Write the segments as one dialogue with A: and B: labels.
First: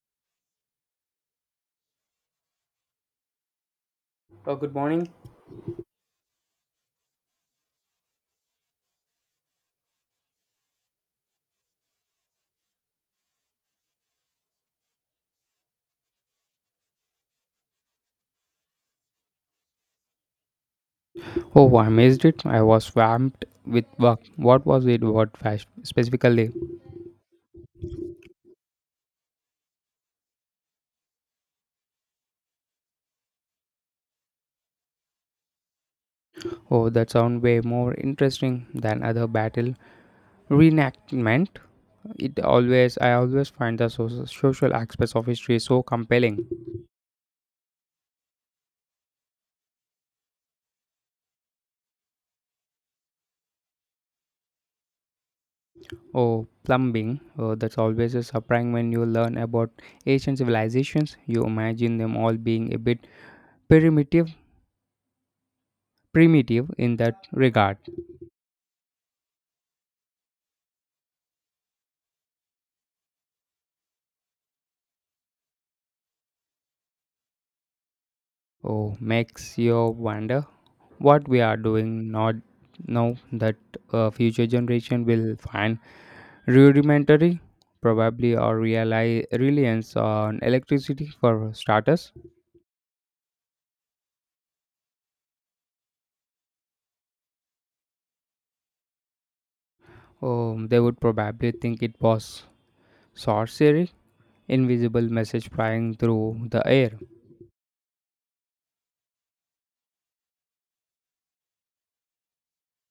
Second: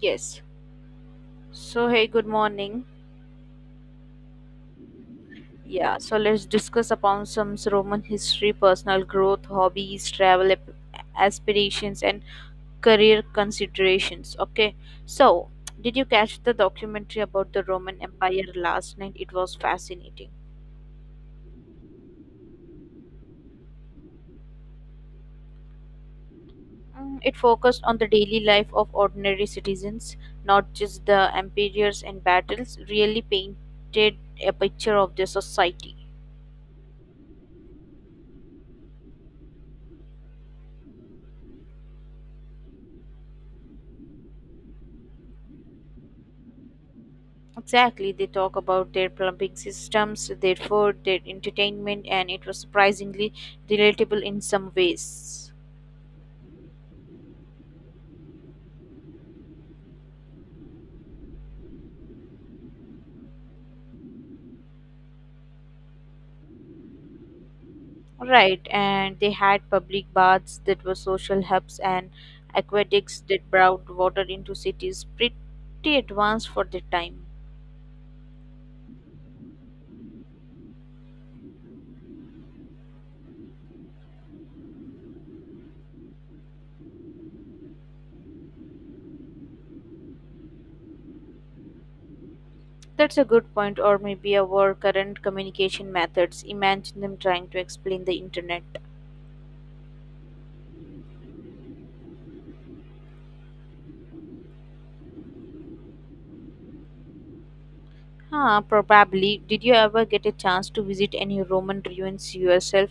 A: Yes. So, hey, good morning.
B: Oh, good morning.
A: Yeah, so let's discuss upon some Roman history, personal growth, hobbies, aspirations, and career considerations. Okay, so did you catch the documentary about the Roman Empire last night? It was fascinating.
B: Oh, I missed it. I was swamped with work. What was it? What fast specifically?
A: It focused on the daily life of ordinary citizens, not just the emperors and battles, really painted a picture of their society.
B: Oh, that sound way more interesting than other battle reenactment. It always I always find the social aspects of history so compelling.
A: Exactly, they talk about their plumbing systems, their food, their entertainment, and it was surprisingly relatable in some ways.
B: Oh, plumbing. Oh, that's always a surprise when you learn about ancient civilizations. You imagine them all being a bit primitive, primitive in that regard.
A: Right, and they had public baths that were social hubs and aqueducts that brought water into cities, pretty advanced for their time.
B: Oh, makes you wonder what we are doing not now that future generation will find rudimentary probably, or realize reliance on electricity for starters.
A: That's a good point, or maybe our current communication methods. Imagine them trying to explain the internet.
B: They would probably think it was sorcery, invisible message flying through the air.
A: Huh, probably. Did you ever get a chance to visit any Roman ruins yourself?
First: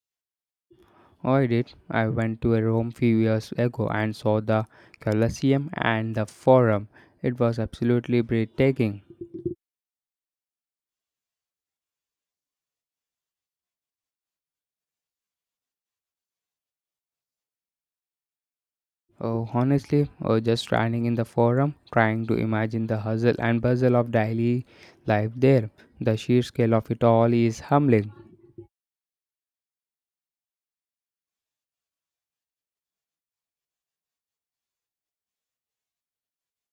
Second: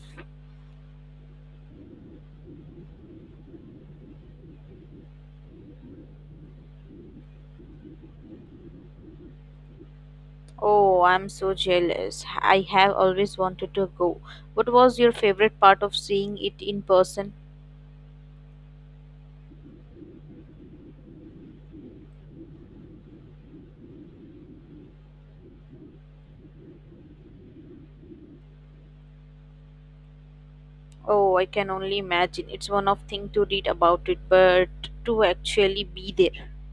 B: Oh, I did, I went to a room few years ago and saw the colosseum and the forum. It was absolutely breathtaking.
A: Oh, I'm so jealous. I have always wanted to go. What was your favorite part of seeing it in person?
B: Oh, honestly, or just standing in the forum, trying to imagine the hustle and bustle of daily life there. The sheer scale of it all is humbling.
A: Oh, I can only imagine. It's one of thing to read about it, but to actually be there.